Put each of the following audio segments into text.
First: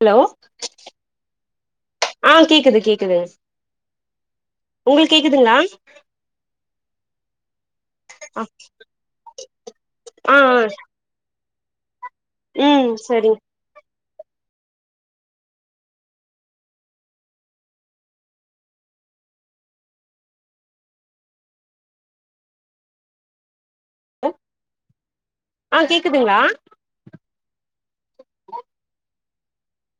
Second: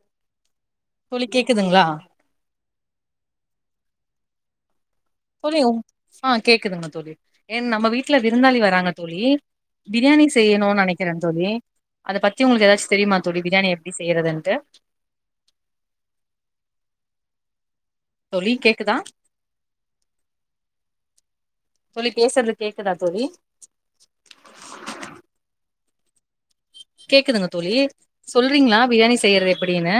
hello தோழி கேக்குதுங்களா ஆ கேக்குது கேக்குது உங்களுக் கேக்குது புரியூ ஆ கேக்குதுங்க தோழி ஏ நம்ம வீட்ல ஆ விருந்தாளி வராங்க தோழி பிரியாணி ஆ செய்யணுன்னு நெனைக் [unintelligible] தோழி அத பத்தி உங்களுக்கு ஏதாச்சு ம் தெரியுமா தோழி சரிங்க பிரியாணி எப்டி செய்றதுன்ட்டு தோழி கேக்குதா தோழி பேசுறது கேக்குதா தோழி ஆ கேக்குதுங்களா கேக்குதுங்க தோழி சொல்றீங்ளா பிரியாணி செய்றது எப்டினு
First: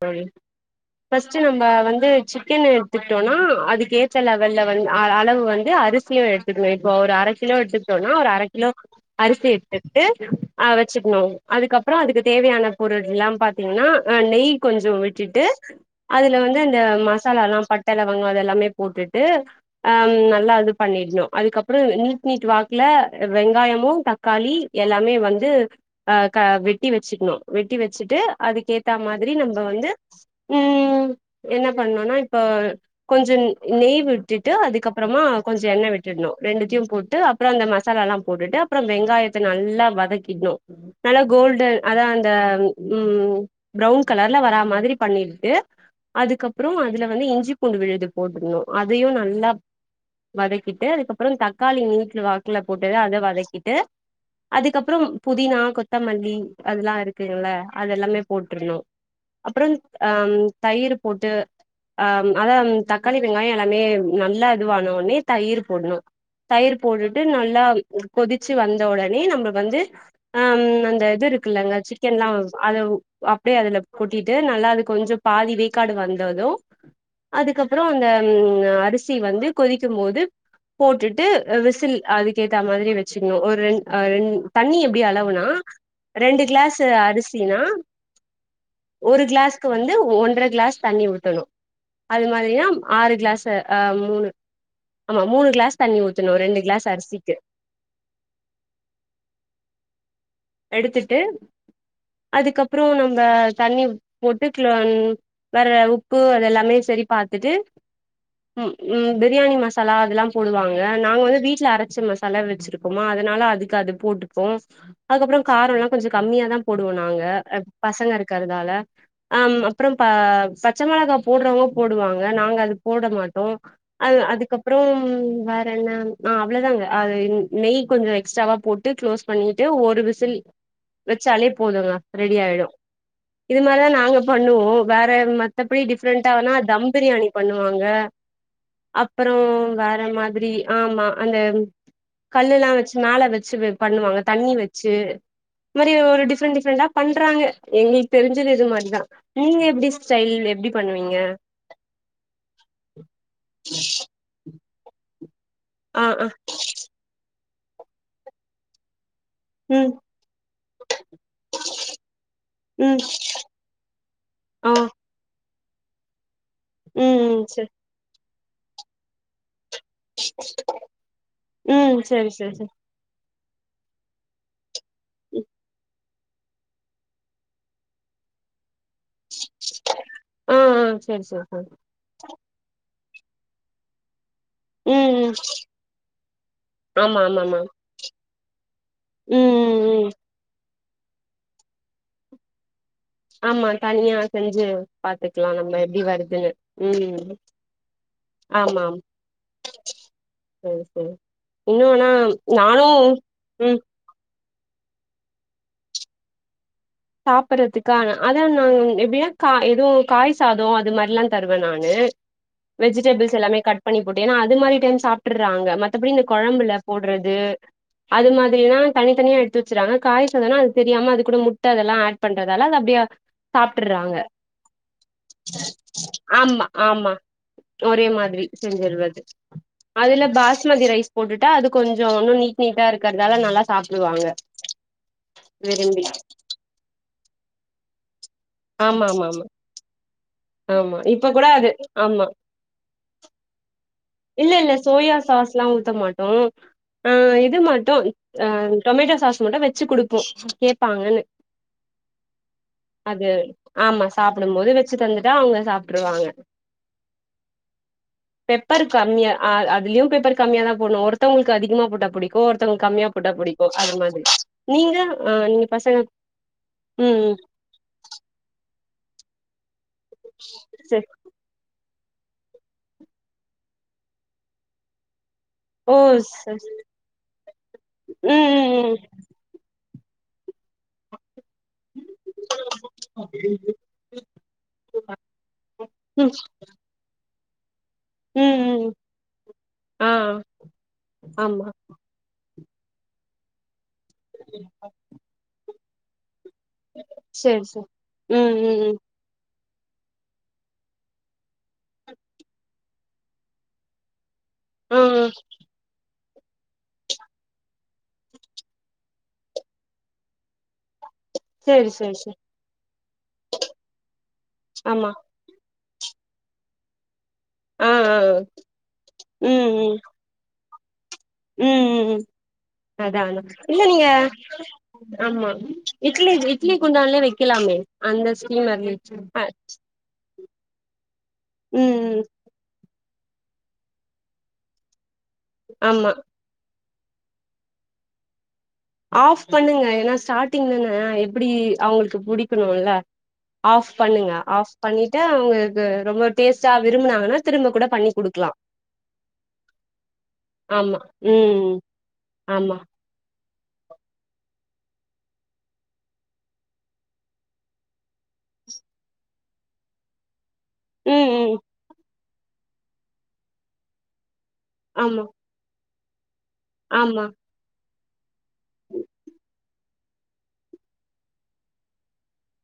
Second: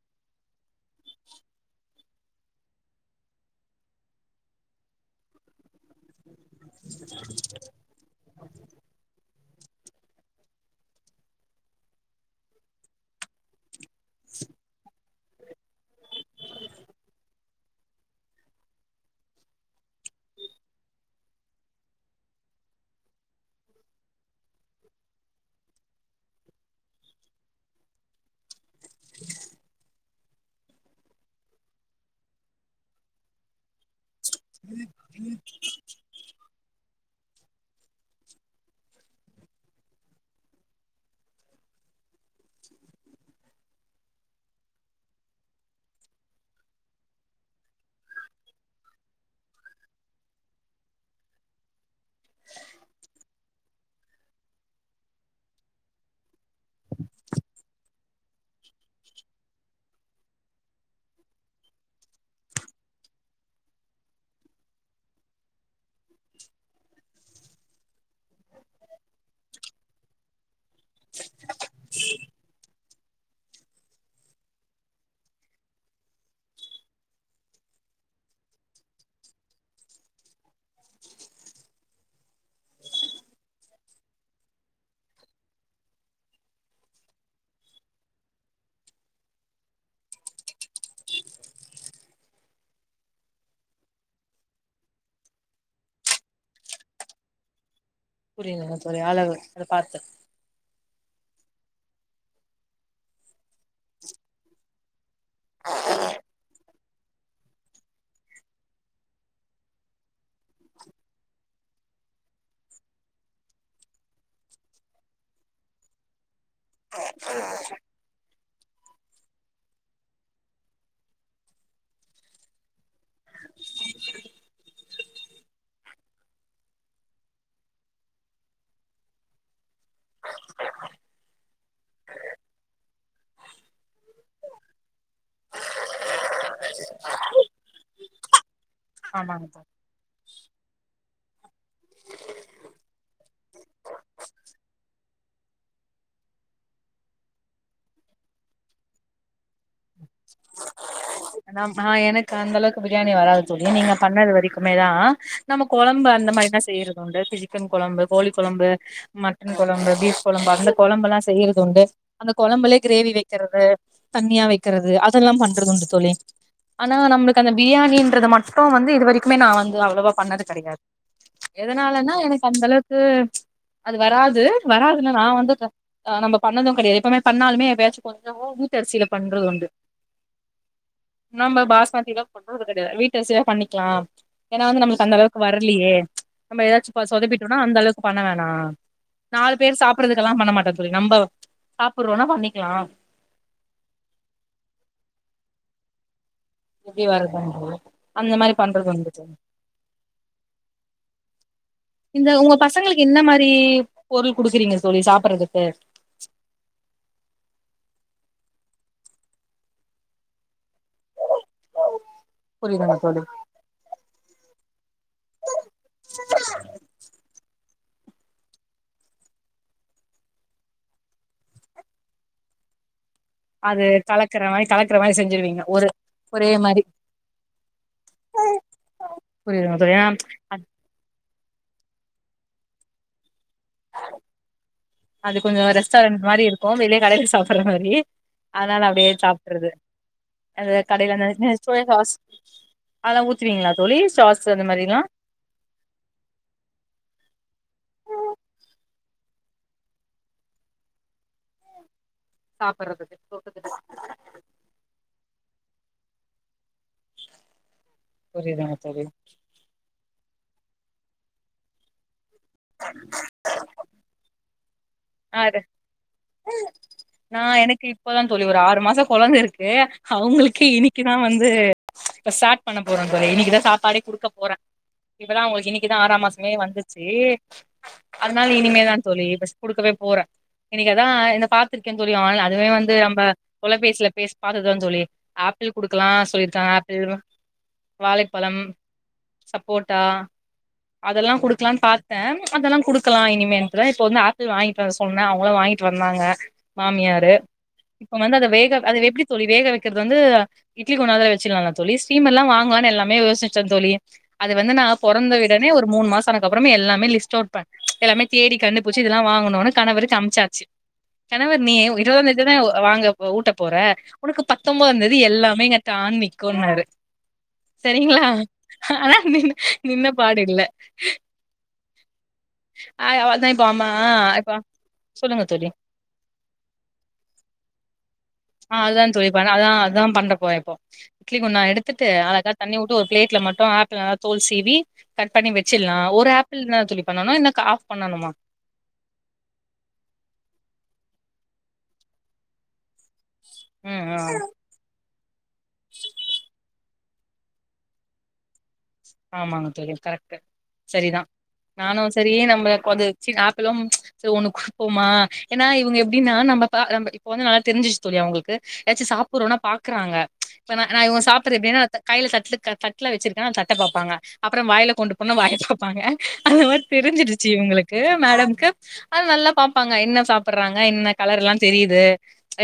தோழி ஃபஸ்ட் நம்ம வந்து சிக்கன் எடுத்துட்டோனா அதுக்கு ஏத்த லெவல்ல வந்து அளவு வந் ந்து அரிசியு எடுத்துக்கணு இப்போ ஒரு அர கிலோ எடுத்துக்கிட்டோனா ஒரு அர கிலோக் அரிசி எத்துட்டு ஆ வச்சுக்கணு அதுக்கப்பற அதுக்கு தேவையான பொருள் எல்லா பாத் தீங்கனா நெய் கொஞ்சோ விட்டுட்டு அதுல வந்து இந்த மசாலா எல்லா பட்ட லவங்கம் அத எல்லாமே போட்டுட்டு ஆ நல்லா இது பண்ணிட்ணு அதுக்கப்பற நீட் நீட் வாக்குல வெங்காயமு தக் களி எல்லாமே வந்து அ வெட்டி வச்சுக்கணு வெட்டி வச்சுட்டு அதுக்க ஏத்த மாரி திரி நம்ப வந்து ம் என்ன பண்ணுன்னா இப்ப கொஞ்ச நெய் விட் டுட்டு அதுக்கப்பறமா கொஞ்ச எண்ணெய் விட் டுனு ரெண்டத்தையு போட்டு அப்ற அந்த மசாலால்லா போட்டுட்டு அப்பற வெங்காயத்த நல்லா வதக்கிணு நல்லா கோல்டன் அதா அந்த ம் ப்ரவுன் கலர்ல வாரா மாரி பண்ணிட்டு அதுக்கப்றோ அதுல வந்து இஞ்சி பூண்டு விழுது போட்டுக்குணு அதையு நல்லா வதக்கிட்டு அதுக்கப்பற தக்காளி நீட்டு வாக்கல போட்டத அத வதக்கிட்டு அதுக்கப்றோ புதினா கொத்தமல்லி அதெல்லா இருக்குங்கள அத எல்லாமே போட்ருணு அப்பறந் ஆ தயிர் போட்டு ஆ அதா தக்காளி வெங்காய எல்லாமே நல்லா இதுவான உனே தயிர் போடணு தயிர் போட்டுட்டு நல்லா கொதிச்சு வந்த உடனே நம்ம வந்து ஆ அந்த இது இருக்குல்லங்க சிக்கன் எல்லா அது அப்டியே அதுலப் கொட்டிட்டு நல்லா அது கொஞ்ச பாதி வேக்காடு வந்தது அதுக்கப்றோ அந்த ம் அரிசி வந்து கொதிக்கும்போது போட்டுட்டு விசில் அதுக்க ஏத்த மாரி வச்சுக்கணு ஒரு ரெண் ரெண் தண்ணி எப்டி அளவுனா ரெண்டு கிளாஸ் அரிசினா ஒரு கிளாஸ்க்கு வந்து ஒன்ற கிளாஸ் தண்ணி ஊத்தணு அது மாரிதா ஆறு கிளாஸ் ஆ மூணு ஆமா மூணுகிளாஸ் தண்ணி ஊத்தணு ரெண்டு கிளாஸ் அரிசிக்கு புரியலங்க சார் [unintelligible] பாத்து எடுத்துட்டு அதுக்கப்றோ நம்ம தண்ணி போட்டு க்ளோ வேற உப்பு அதெல்லாமே செரி பாத்துட்டு ம் பிரியாணி மசாலா அதெல்லா போடுவாங்க நாங்க வந்து வீட்ல அரைச்ச மசாலா வச்சிருப் போமா அதனால அதுக்கு அது போட்டுப்போ அதுக்கப்றோ காரோல்லா கொஞ்ச கம்மியா தா போடுவோ நாங்க பசங்க இருக்கறதால அ அப்புறம் ப பச்ச மொளகா போட்றவங்க போடுவாங்க நாங்க அது போட மாட்டோ அ அதுக்கப்புறம் வேற என்ன அவ்ளவுதாங்க அது நெய் கொஞ்சோ எக்ஸ்ட்ராவா போட்டு க்ளோஸ் பண்ணிட்டு ஒரு விசில் வச்சாலே போதுங்க ரெடி ஆயிடு இது மாரிதா நாங்க பண்ணுவோ வேற மத்தபடி டிஃப்ரெண்டானா தம் பிரியாணி பண்ணுவாங்க அப்பறோ ஆமாங்க தோழி வேற மாதிரி ஆமா அந்த கல்லுல்லா வச்சு மேல வச்சு பண்ணுவாங்க தண்ணி வச்சு இது மாரி ஒரு டிஃப்ரெண்ட் டிஃப்ரெண்டா பண்றாங்க எங்களுக்கு தெரிஞ்சது இது மாரி தா நீங்க எப்டி ஸ்டைல் எப்டி பண்ணுவீங்க அதாமா ஆ எனக்கு அந்தளவுக்கு பிரியாணி வராது தோழி நீங்க பண்ணது வரைக்குமே தா நம்ம ஆ கொழம்பு ஆ அந்த மாதிரிதா செய்யறது உண்டு சிக்கன் கொழம்பு கோழி கொழம்பு மட்டன் கொழம்பு ம் பீஃப் கொழம்பு அந்த கொழம்பு எல்லா செய்யறது உண்டு அந்த கொழம்புலே ம் கிரேவி வைக்கிறது தண்ணியா ஆ வைக்கிறது அதெல்லா பண்றது உண்டு தோழி ஆனா ம் நம்மளுக்கு ம் அந்த செரி பிரியாணன்றது மட்டு வந்து இது வரைக்கு க்குமே நா வந்து அவ்வளவா பண்ணது கெடையாது ம் எதுனாலனா செரி எனக்கு செரி அந்த செரி அளவுக் கு அது வராது வராதுன்னா நா வந்து ஆ நம்ம பண்ணது கெடையாது எப்பமே பண்ணாலுமே எப்பயாச்சு கொஞ்சமா வீட்டரிசியில பண்றது உண்டு ஆ ஆ செரி செரி நம்ம செரி பாஸ்மதில பண்றது கெடையாது வீட்டரிசியே பண்ணிக்கலா ஏனா வந்து நம்மளுக்கு ம் அந்த ம் அளவுக்கு வரலியே நம்ம ஏதாச்சு ஆமா ஆமா சொதப்பிட்டோம்னா ஆமா அந்த அளவுக்கு பண்ண வேணா ம் நாலு பேர் ம் ம் சாப்பிறதுக்கெல்லா பண்ண மாட்டே தோழி நம்ம சாப்புறோனா பண்ணிக்கலா ஆமா தனியா செஞ்சு பாத்துக்கலா நம்ம எப்டி வருதுன்னு எப்டி ம் வர்துனு அந்த மாரி ஆமா பண்றதுண்டு செரி செரி இன்னு ஆனா இந்த உங்க நானு பசங்களுக்கு என்ன மாரி ம் பொருள் குடுக்குறீங்க தோழி சாப்பறதுக்கு சாப்பறதுக்கா அதா நா எப்டியா கா எதுவு காய் சாதோ அது மாரிலா தருவ நானு புரியுதுங்க தோழி வெஜிடேபிள்ஸ் எல்லாமே கட் பண்ணி போட்டு ஏனா மாரி டென் சாப்புட்டுறாங்க மத்தபடி இந்த கொழம்புல போடுறது அது மாதிரிதா தனிதனியா எடுத்து வச்சறாங்க காய் சாதோனா அது தெரியாம அது கூட முட் ட்ட அதெல்லா ஆட் பண்றதால அது அப்டியே அது சாப்ட்டுறாங்க கலக்கற மாரி கலக்கற மாரி செஞ்சிருவீங்க ஒரு ஒரே ஆமா மாரி ஆமா ஒரே மாதிரி செஞ்சிறது புரியுதுங்க தோழி ஏன்னா அதுல அ பாஸ்மதி ரைஸ் போட்டுட்டா அது கொஞ்சோ ஒன்னு நீட் நீட்டா இருக்கறதால நல்லா சா சாப்புடுவாங்க அது கொஞ்சோ விரும்பி ரெஸ்டாரண்ட் மாரி இருக்கு வெளியே கடையில சாப்புறமாரி அதனால ஆமா அப்டியே ஆமா ஆமா சாப்புட்றது அந்த ஆமா கடையில இப்ப கூட [unintelligible] அது சோயாசாஸ் ஆமா அதெல்லா ஊத்துவீங்களா தோழி இல்ல இல்ல மாரிலா சோயா சாஸ்லா ஊத்த மாட்டோ ஆ இது மட்டு டொமேட்டோ சாஸ் மட்டு வச்சு குடுப்போ கேப்பாங்கன்னு சாப்பட்றதுக்கு அது தொட்டுக்கிறதுக்கு ஆமா சாப்பிடும் போது வச்சு தந்துட்டா அவுங்க சாப்புட்ருவாங்க புரியுதுங்க பேப்பர் தோழி கம்மியா அதுலயு பேப்பர் கம்மியா தா போட்ணு ஒருத்தவங்களுக்கு அதிகமா போட்ட புடிக்கு ஒருத்தவங்ளுக் கம்மியா போட்டா புடிக்கு ஒ அது மாதிரி நீங்க ஆ நீங்க பசங்க ம் ம் ஆ எனக்கு இப்பதா தோழி ஒரு ஆறு மாசோ குழந்தை இருக்கு அவங்களுக்கு சரி இன்னிக்குதா வந்து இப்ப சாட் பண்ணபோறேன் தோழி இன்னைக்குதா சாப்பாடே குடுக்க போறே இப்பதா அவுங்களு ஓ இன்னிக்குதா ஆறாம்மாசமே சரி வந்துச்சு ம் அதனால இனிமே தா ம் தோழி பஸ் குடுக்கவே போறே இன்னைக்கு அதா என்ன பாத் வச்சுருக்கே தோழி அதுவே வந்து நம்ம ம் தொலைபேசியில பேசி பாத்ததுதா தோழி ஆப்பிள் குடுக்கலா ம் சொல்லிருக்காங்க ஆப்பிள் ம் வாழைப்பழம் ம் சப்போட்டா ஆ அதெல்லா ஆமா குடுக்கலாம்னு பா த்தே அதெல்லா குடுக்கலா இனிமேன்டுதா இப்போ வந்து ஆப்பிள் வாங்கிட்டு வர சொன்ன அவங்களு வாங்கிட்டு வந்தாங்க மாமியாரு சரி சரி இப்ப வந்து அத ம் ம் வேக ம் அது எப்டி தோழி வேக வைக்கிறது வந்து இட்லி குண்டாலே வேக வச்சலால தோழி ஸ்டீம்ர்லா வாங்குலா எல்லாமே யோசிச்சே தோழி அது வந்து நா ஆ ஆ பொறந்த விடனே ஒரு மூணுமாசோ ஆனத்அப்பறமே எல்லாமே லிஸ்ட் அவுட் ப எல்லாமே தேடி கண்டு புடி ச்சி இதெல்லா வாங்கணும்னு கணவருக்கு அமிச்சாச்சி கணவர் நீ சரி சரி சரி இருவதாந்தேதிதா வாங்க ஊட்ட போற உனக்கு ஆமா பத்தொன்பதாம்ந்தேதி எல்லாமே டானிக்கோன்னாரு ஆ செரி ஆ வா ஆப்டினு ம் நீ ம் என்னப் பாடுல்ல ம் ம் ம் அதா அதா அவள்தா இப்ப அம்மா இல்லேங்க இப்ப சொல்லுங்க ஆமா தோழி இட்லி இட்லி குண்டான்லே வைக்கலாமே அந்த சொ ஆ அதா தோழிப்ப அதா அததுதா பண்ணபோரே இப்போ இட்லி குண்டா ம் எடுத்துட்டு ம் அழகா தண்ணி ஒரு பிளேட்ல மட்டு ஆப்பில தோல் சீவி கட் பண்ணி வச்சிடலா ஆமா ஒரு ஆப் ஃபுல்னா தோழி பண்ணணும் இல்ல ஆஃப் பண்ணணுமா ஆஃப் பண்ணுங்க ஏன்னா ஸ்டார்டிங்தான எப்டி அவங்களுக்கு புடிக்கணும்ல ஆஃப் ம் ஆ பண்ணுங்க ஆஃப் பண்ணிட்டு அவங்களுக்கு ரொம்ப டேஸ்ட்டா விரும்பினாங்கன்னா திரும்ப கூட பண்ணி குடுக்கலா ஆமாங்க தோழி கரெக்ட்டு ஆமா சேரிதான் ம் நானும் சேரியே நம்மள ஆமா இப்போது வச்சி ஆப்பிளும் சேரி ஒண்ணு குடுப்போமா ஏன்னா இவங்க எப்டின்னா நம்ம நம் இப்ப வந்து நல்ல தெரிஞ்ச்சு தோழி அவுங்களுக்கு ஏதாச்சும் சாப்பறோம்னா பாக்குறாங்க இப்ப நா நா இவன் ம் ம் சாப்பிடுறது எப்டினா த கையில சட் தட் தட்டுல வச்சிருக்கன்னா தட்ட பார்ப்பாங்க அப்பறம் வாயில கொண்டு ஆமா போனா வாய பாப்பாங்க அந்த மாரி ஆமா தெரிஞ்சிருச்சு இவங்க ளுக்கு மேடம்க்கு அது நல்லா பார்ப்பாங்க என்ன சாப்பறாங்க என்ன கலர்ல்லா தெரிது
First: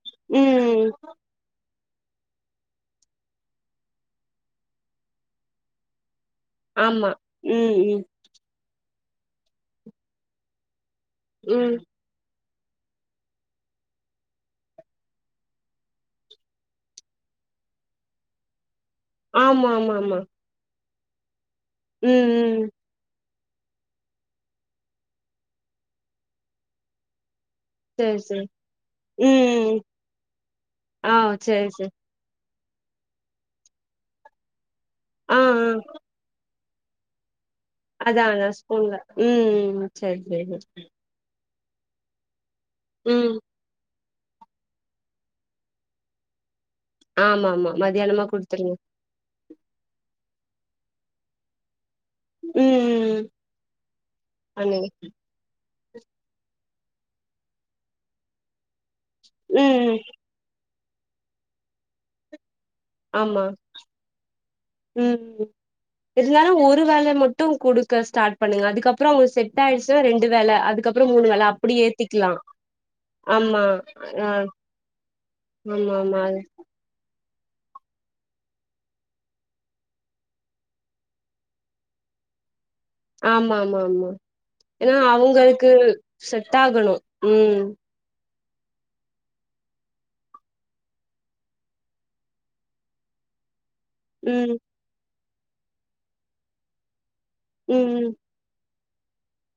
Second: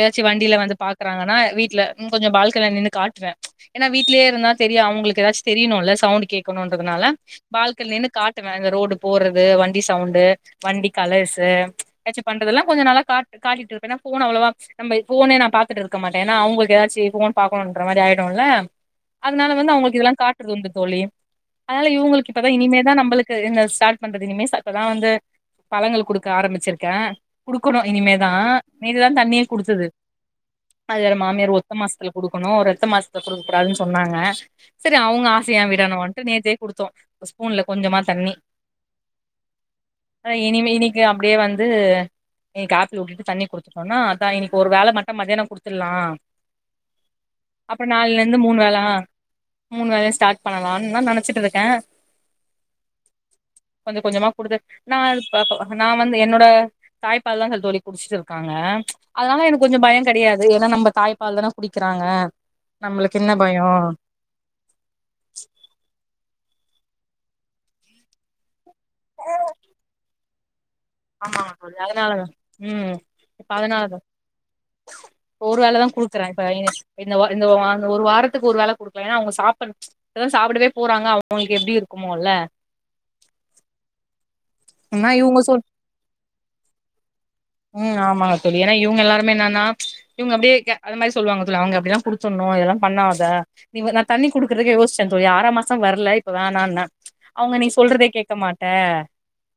ஏதாச்சும் வண்டியில வந்து ம் பார்க்குறாங்கன்னா வீட்ல ம் கொஞ்சம் பால்கனில நின்னு காட்டுவேன் ஏன்னா வீட்லயே இருந்தா தெரிய அவங்களுக்கு ஏதாச்சும் தெரியணும் இல்ல சவுண்ட் கேக் க்கனுன்றதுனால ஆமா ம் பால்கன்னி ம் இருந்து காட்டுவேன் இந்த ரோடு போடுறது வண்டி சவுண்டு வண்டி கலர்ஸ்சு ம் ஏதாச்சும் பண்றது எல்லாம் கொஞ்சம் நல்ல காட் காட்டிட்டு இருப்பேனா ஏன்னா போன் அவ்ளோவா நம்ம போன நான் பார்த்துட்டு இருக்க மாட்டேன்னா அவங்களுக்கு ஏதாச்சுபோன் பார்க்கணுன்னுற மாரி ஆய்டும்ல அதனால ஆமா வந்து ஆமா அவங்களுக்கு இது ஆமா எல்லாம் காட்டுறது உண்டு தோழி அதனால ம் இவங்களுக்கு இப்ப ம் இனிமேல்தான் நம்மளுக்கு இந்த ஸ்டார்ட் பண்றது இனிமேல் சாப்ட்டா தான் வந்து பழங்கள் குடுக்க ஆரம்பிச்சிருக்கேன் குடுக்கணும் சேரி சேரி இனிமேதான் நேத்துதான் தண்ணீயே ம் குடுத்தது அது வேற ஆ மாமியார் சேரி ஒத்த சேரி மாசோ த்துல குடுக்கணும் இரட்ட மாசத்துல குடுக்க கூடாதுன்னு சொன்னாங்க சேரி அவுங்க ஆ ஆசைய ஏன் ஆ விடனுட்டு நேத்தே குடுத்தோம் ஸ்பூன்லகொஞ்சமா அதா தண்ணி அதா ஸ்பூன்ல ம் ம் சேரி சேரி இனி இன்னைக்கு அப்டியே வந் வந்து இன்னைக்கு ஆப்பிள் வுட்டுட்டு ம் தண்ணி குடுத்துட்டோம்னா அதான் இன்னைக்கு ஒரு வேல மட்டும் மத்தியானம் குடுத்துடலாம் ஆமா ஆமா அப்பறம் நாளைல மதியானமா இருந்து மூணு குடுத்துருங்க வேலா அ மூணு வேலையா ஸ்டார்ட் பண்ணலாம்ன்னு நான் நினைச்சிட்டு இருக்கேன் ம் ம் ம் கொஞ்சம் கொஞ்சமா குடுத்துட் பண்ணுங்க நா பாப்பா நான் வந்து என்னோட தாய்ப்பால் தான் தோழி குடிச்சுட்டு இருக்காங்க அதனால எனக்கு ம் கொஞ்சம் ம் பயம் கிடையாது ஏன்னா நம்ம தாய்ப்பால் தானா குடிக்கிறாங்க நம்மளுக்கு என்ன ஆமா பயோ ம் இருந்தாலு ஒரு வேல ம ட்டு குடுக்க ஸ்டாட் பண்ணுங்க அதுக்கப்புறோ அவ்ங்க செட் ஆய்ர்ச்சுனா ரெண்டு வேல அதுக்கப் ஆமா அது அதுனாலதா ம் இப்ப ஆமா அதுனாலதா ஆ ஒரு வேலதா ஆமா ஆமா குடுக்குற என் பையனுக் இந்த ஒ இந்த ஒரு வா இந்த ஒரு வாரத்துக்கு ஒரு வேல குடுக்லேனா அவ்ங்க சாப்புற இப்பதா சாப்புடவே போறாங்க அவுங்குளுக் எப்டி இருக்குமோல ஆமா ஆமா ஆமா ஏனா ஆனா இவங்க சொல் அவுங்களுக்கு செட்டாகணு ம் ம் ஆமாங்க தோழி ஏனா இவ்ங்க எல்லாருமே என்னனா இவங்க அப்டியே அது மாரி சொல்லுவாங்க தோழி அவ்ங்க அப்டிதா குடுத்துர்னு இதெல்லா பண்ணாத இவ்வ நான் தண்ணி ம் குடுக்குறக்கே யோச்சேன் தோழி ஆறா மாசோ வர்ல இப்ப வேணாண்ண அவ்ங்க நீ ம் சொல்றதே ம் கேக்க மா ட்ட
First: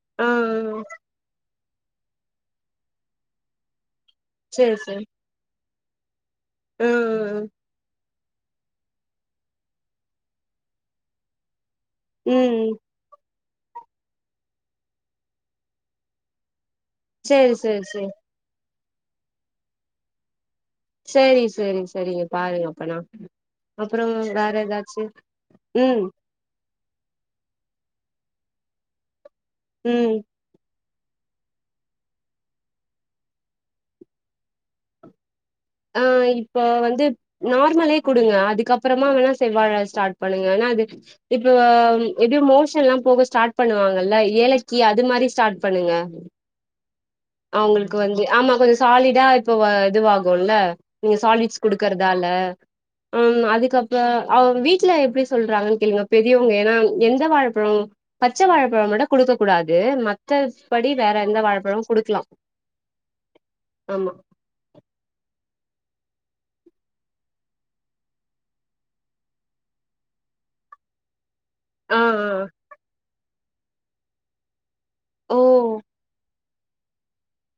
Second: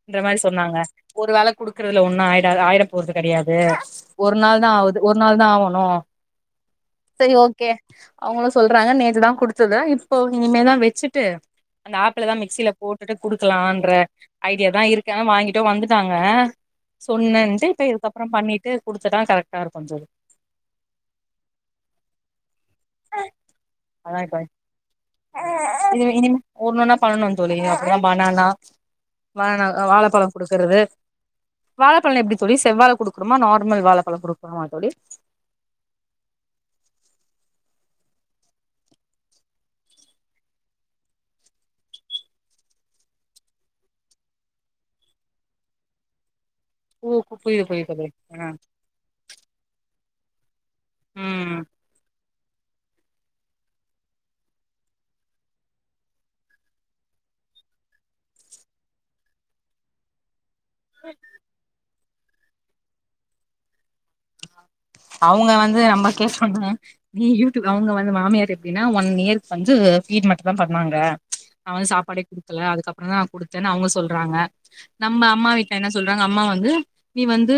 இந்த ஆ மாரி ஆ சொன்னாங்க ஒரு வேல குடுக்கறதுல ஒன்னு ஆய்டாது ஆயிர போற்து கெடையாது ஒரு நாள்தா சேரி ஆவுது சேரி ஒரு நாள்தா ஆவனு ஆ செரி ஆ ஒகே அவுங்களு சொல்றாங்க நேத்துதா குடுத்ததா இப்போ இனிமேதா வச்சுட்டு அந்த ஆப்பிளலா ம் மிக்ஸில போ ட்டு குடுக்கலாம்ன்ற ஐடியாதா இருக்கு ஆனா வாங்கிட்டு வந்துட்டாங்க சேரி சொன்னன்ட்டு சேரி இப்ப சேரி இதுக்கப்புறம் பண்ணிட்டு குடுத்துட்டா கரெக்ட்டா இருக்குன் தோழி சேரி சேரி சேரிங்க பாருங்க பண்லா அப்புறோ அதா இப்ப வேற எதாச்சு இது ம் இனிமே ஒன்னொன்னா பண்ணணு தோழி அப்புறோ பனானா பனானா அ ம் வாழப்பழோ குடுக்குறது வாழப்பழ்னா எப்டி தோழி செவ்வாழ குடுக்குணுமா நார்மல் வாழப்பழோ குடுக்கணுமா தோழி ஆ இப்ப வந்து நார்மலே குடுங்க அதுக்கப்புறமா வேணா செவ்வாழ ஸ்டாட் பண்ணுங்க ஆனா அது இப்ப எப்டியு மோஷன்லா போக ஸ்டாட் பண்ணுவாங்கல்ல ஏலக்கி அது மாரி ஸ்டாட் பண்ணுங்க ம் ஓ புரியுது புரியுது அவுங்ளுக்கு தோழி வந்து ஆ ஆமா கொஞ்சோ சாலிடா இப்ப வ இதுவாகுல நீங்க ம் சாலிட்ஸ் குடுக்கறதால ஆ ம் அதுக்கப்ப அவ் வீட்ல எப்டி சொல்றாங்கன் கேளுங்க பெரியவ்ங்க ஏனா எந்த வாழப்பழோ பச்ச வாழப்பழோ மட்டு குடுக்க கூடாது மத்த படி வேற எந்த வாழப்பழமு குடுக்குலா ஆமா அவ்ங்க வந்து நமக்கே சொன்னே நீ யூத்து அவ்ங்க வந்து மாமியார் எப்டினா ஒன் இயருக் வந்து ஃபீடு மட்டுந்தா பண்ணாங்க அவனுக் ஆ சாப்பாடே ஆ குடுக்கல அதுக்கப்புறந்தா குடுத்தேன் அவ்ங்க சொல்றாங்க நம்ம ஓ அம்மா வீட்ல என்ன சொல்றாங்க அம்மா வந்து நீ வந்து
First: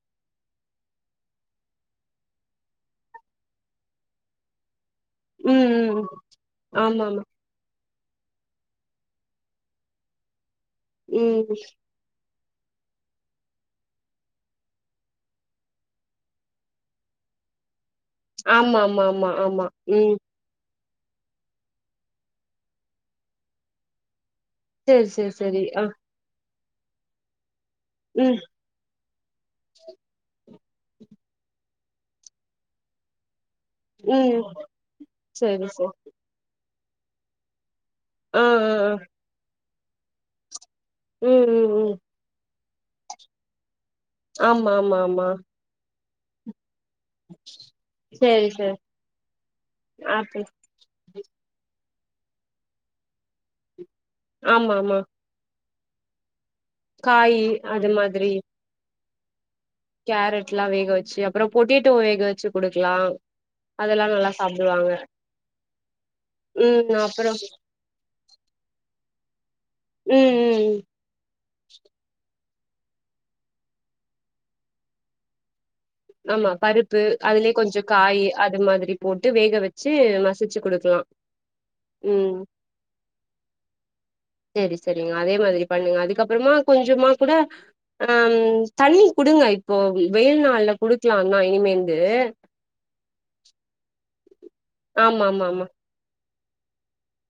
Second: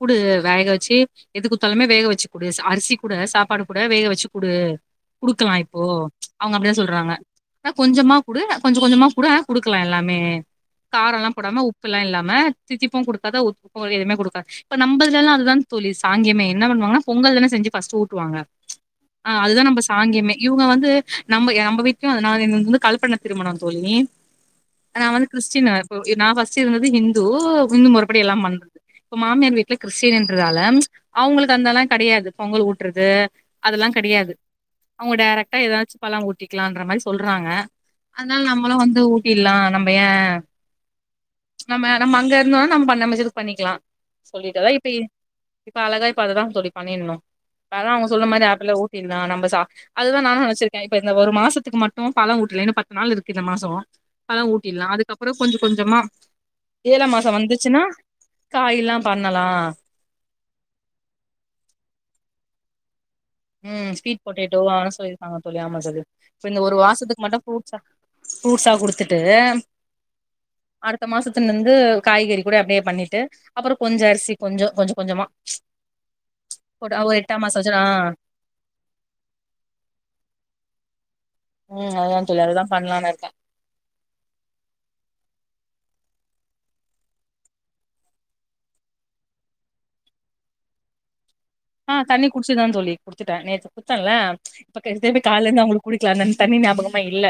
குடு வேக வச்சு எது கு ட்த்தாலுமே வேக வச்சு குடு அரிசி கூட சாப்பாடு கூட வேக வச்சு குடு குடுக்கலா இப்போ ம் ம் அவ்ங்க அப்டிதா ஆமா சொல்றாங்க ஆமா ஆனா கொஞ்சமா குடு கொஞ்சு கொஞ்சமா குடு ஆனா குடுக்கலா எல்லாமே காரோல்லா போடாம ம் உப் புலா இல்லாம தித்திப்பு குடுக்காத ஒத்துப்போகாத எதுமே குடுக்கா இப்ப நம்ப இதுலலா அதுதான் தோழி சாங்கியமே என்ன பண்ணுவாங்கனா பொங்கல்தான செஞ்சு ஃபஸ்ட்டு ஊட்டுவாங்க ஆமா ஆமா ஆமா ஆ ஆமா அதுதான் நம்ப ம் சாங்கியமே இவ்ங்க வந்து நம்ம எ நம்ம வீட்ல அது நான் என்னுது வந்து கலப்பண திருமணோ தோழி சேரி நான் வந்து சேரி சேரி கிறிஸ்டினு ஆ இப்போ நான் ஃபஸ்ட்டு இருந்தது ஹிந்து ஹிந்து முறப்படி ம் எல்லாம் பண்றது இப்ப மாமியார் வீட்ல கிறிஸ்டினின்றதால அவுங்களுக்கு அந்தெல்லா கெடையாது பொங்கல் ஊட்றது அதெல்லா கெடையாது ம் அவுங்க டேரக்ட்டா சேரி சேரி எதாச்சு பழோ ஊட்டிக்லான்ற மாரி சொல்றாங்க அதுனால ஆ ஆ நம்மளு ஆ வந்து ஊட்டில்லா நம்ப ஏன் ம் ம் நம்ம ம் நம்ம அங்க இருந்தோனா நம்ம நம்ம இஷ்டத்துக்கு பண்ணிக்குலா சொல்லிட்ட ஆமா அதா ஆமா இப்பயே ஆமா சோ அழகா இப்ப அததான் தோழி பண்ணிர்ணு அதா அவ்ங்க சொன்ன மாரி சேரி ஆப்பிள சேரி ஊட்டிர்லா நம்ப சா அதுதான் நானு ஆப்பிள் நெனச்சுரு கே இப்ப இந்த ஒரு மாசத்துக்கு மட்டு பழோ ஊட்லே இன்னு பத்து நாள் இருக்கு இந்த மாசோ பழோ ஆமா ஊட்டிர்லா ஆமா அதுக்கப் அப்புறோ கொஞ்ச கொஞ்சமா ஏழா மாசம் காயி வந்துச்சுன்னா அது மாதிரி காயில்லா பண்ணலா கேரட்லா வேக வெச்சு அப்புறோ பொட்டேட்டோ வேக வெச்சு குடுக்கலா ம் அதெல்லா ஸ்வீட் நல்லா பொட்டேட்டோ சாப்டுவாங்க வாங்கனோனு சொல்லிருக்காங்க தோழி ஆமா தோழி இப்ப இந்த ஒரு ம் மாசத்துக்கு அப்புறோ மட்டு ஃப்ரூட்ஸா ஃரூட்ஸா குடுத்துட்டு ம் ம் ம் அடுத்த மாசத்துலந்து காய்கறி கூட அப்புடியே பண்ணிட்டு அப்புறோ கொஞ்சோ அரிசி கொஞ்சோ கொஞ்ச கொஞ்சமா ஆமா போட்டு பருப்பு ஒரு எட்டாம் அதுலயே மாசோ வச்சுரு கொஞ்சோ ஆ காயி அது மாதிரி போட்டு வேக வெச்சு மசிச்சு குடுக்கலா உம் அதுதா ம் தோழி அதுதா பண்ணலான்னு இருக்கே செரி செரிங்க அதே மாதிரி பண்ணுங்க அதுக்கப்பறமா கொஞ்சமா கூட ஹம் தண்ணி குடுங்க இப்போ வெயில்நாள்ல குடுக்கலாந்தா இனிமேல் ஆஹ் தண்ணி குடிச்சுதா தோழி குத்துட்டே நேத்து குத்தன்ல இப்ப திருப்பி ஆமா ஆமா கால்ல இருந்து ஆமா அவுங்குளுக்கு குடிக்கலாந்தான தண்ணி ஞாபகமா இல்ல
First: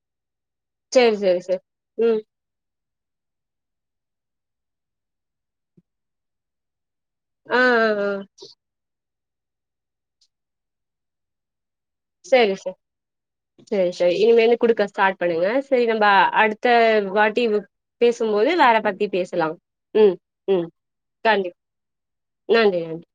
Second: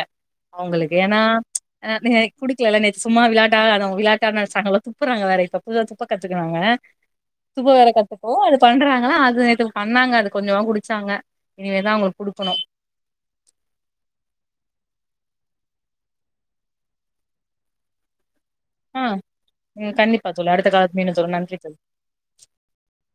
அவுங்குளுக்கு சேரி ஏன்னா சேரி சேரி நீங்க ம் குடிக்கலல நேத்து சும்மா விளாட்டா அத விளாட்டானு நெனச்சாங்களல்ல துப்புறாங்க வேற இப்ப புதுசா துப்ப கத்துக்குனாங்க ஆ துப்ப வேற ஆ ஆ கத்துக்கவோ அது பண்ற அது பண்ணாங்க அது கொஞ்சமா குடிச்சாங்க இனிவேதா அவுங்குளுக்கு செரி சார் செரி செரி இனிமேல் குடுக்க ஸ்டார்ட் பண்ணுங்க செரி நம்ம அடுத்த வாட்டி பேசும்போது வேற ஆ பத்தி பேசலா ம் உம் கண்டிப்பா தோழி உம் அடுத்த கால மீண்டும் தோழி நன்றி கண்டிப்பா தோழி நன்றி நன்றி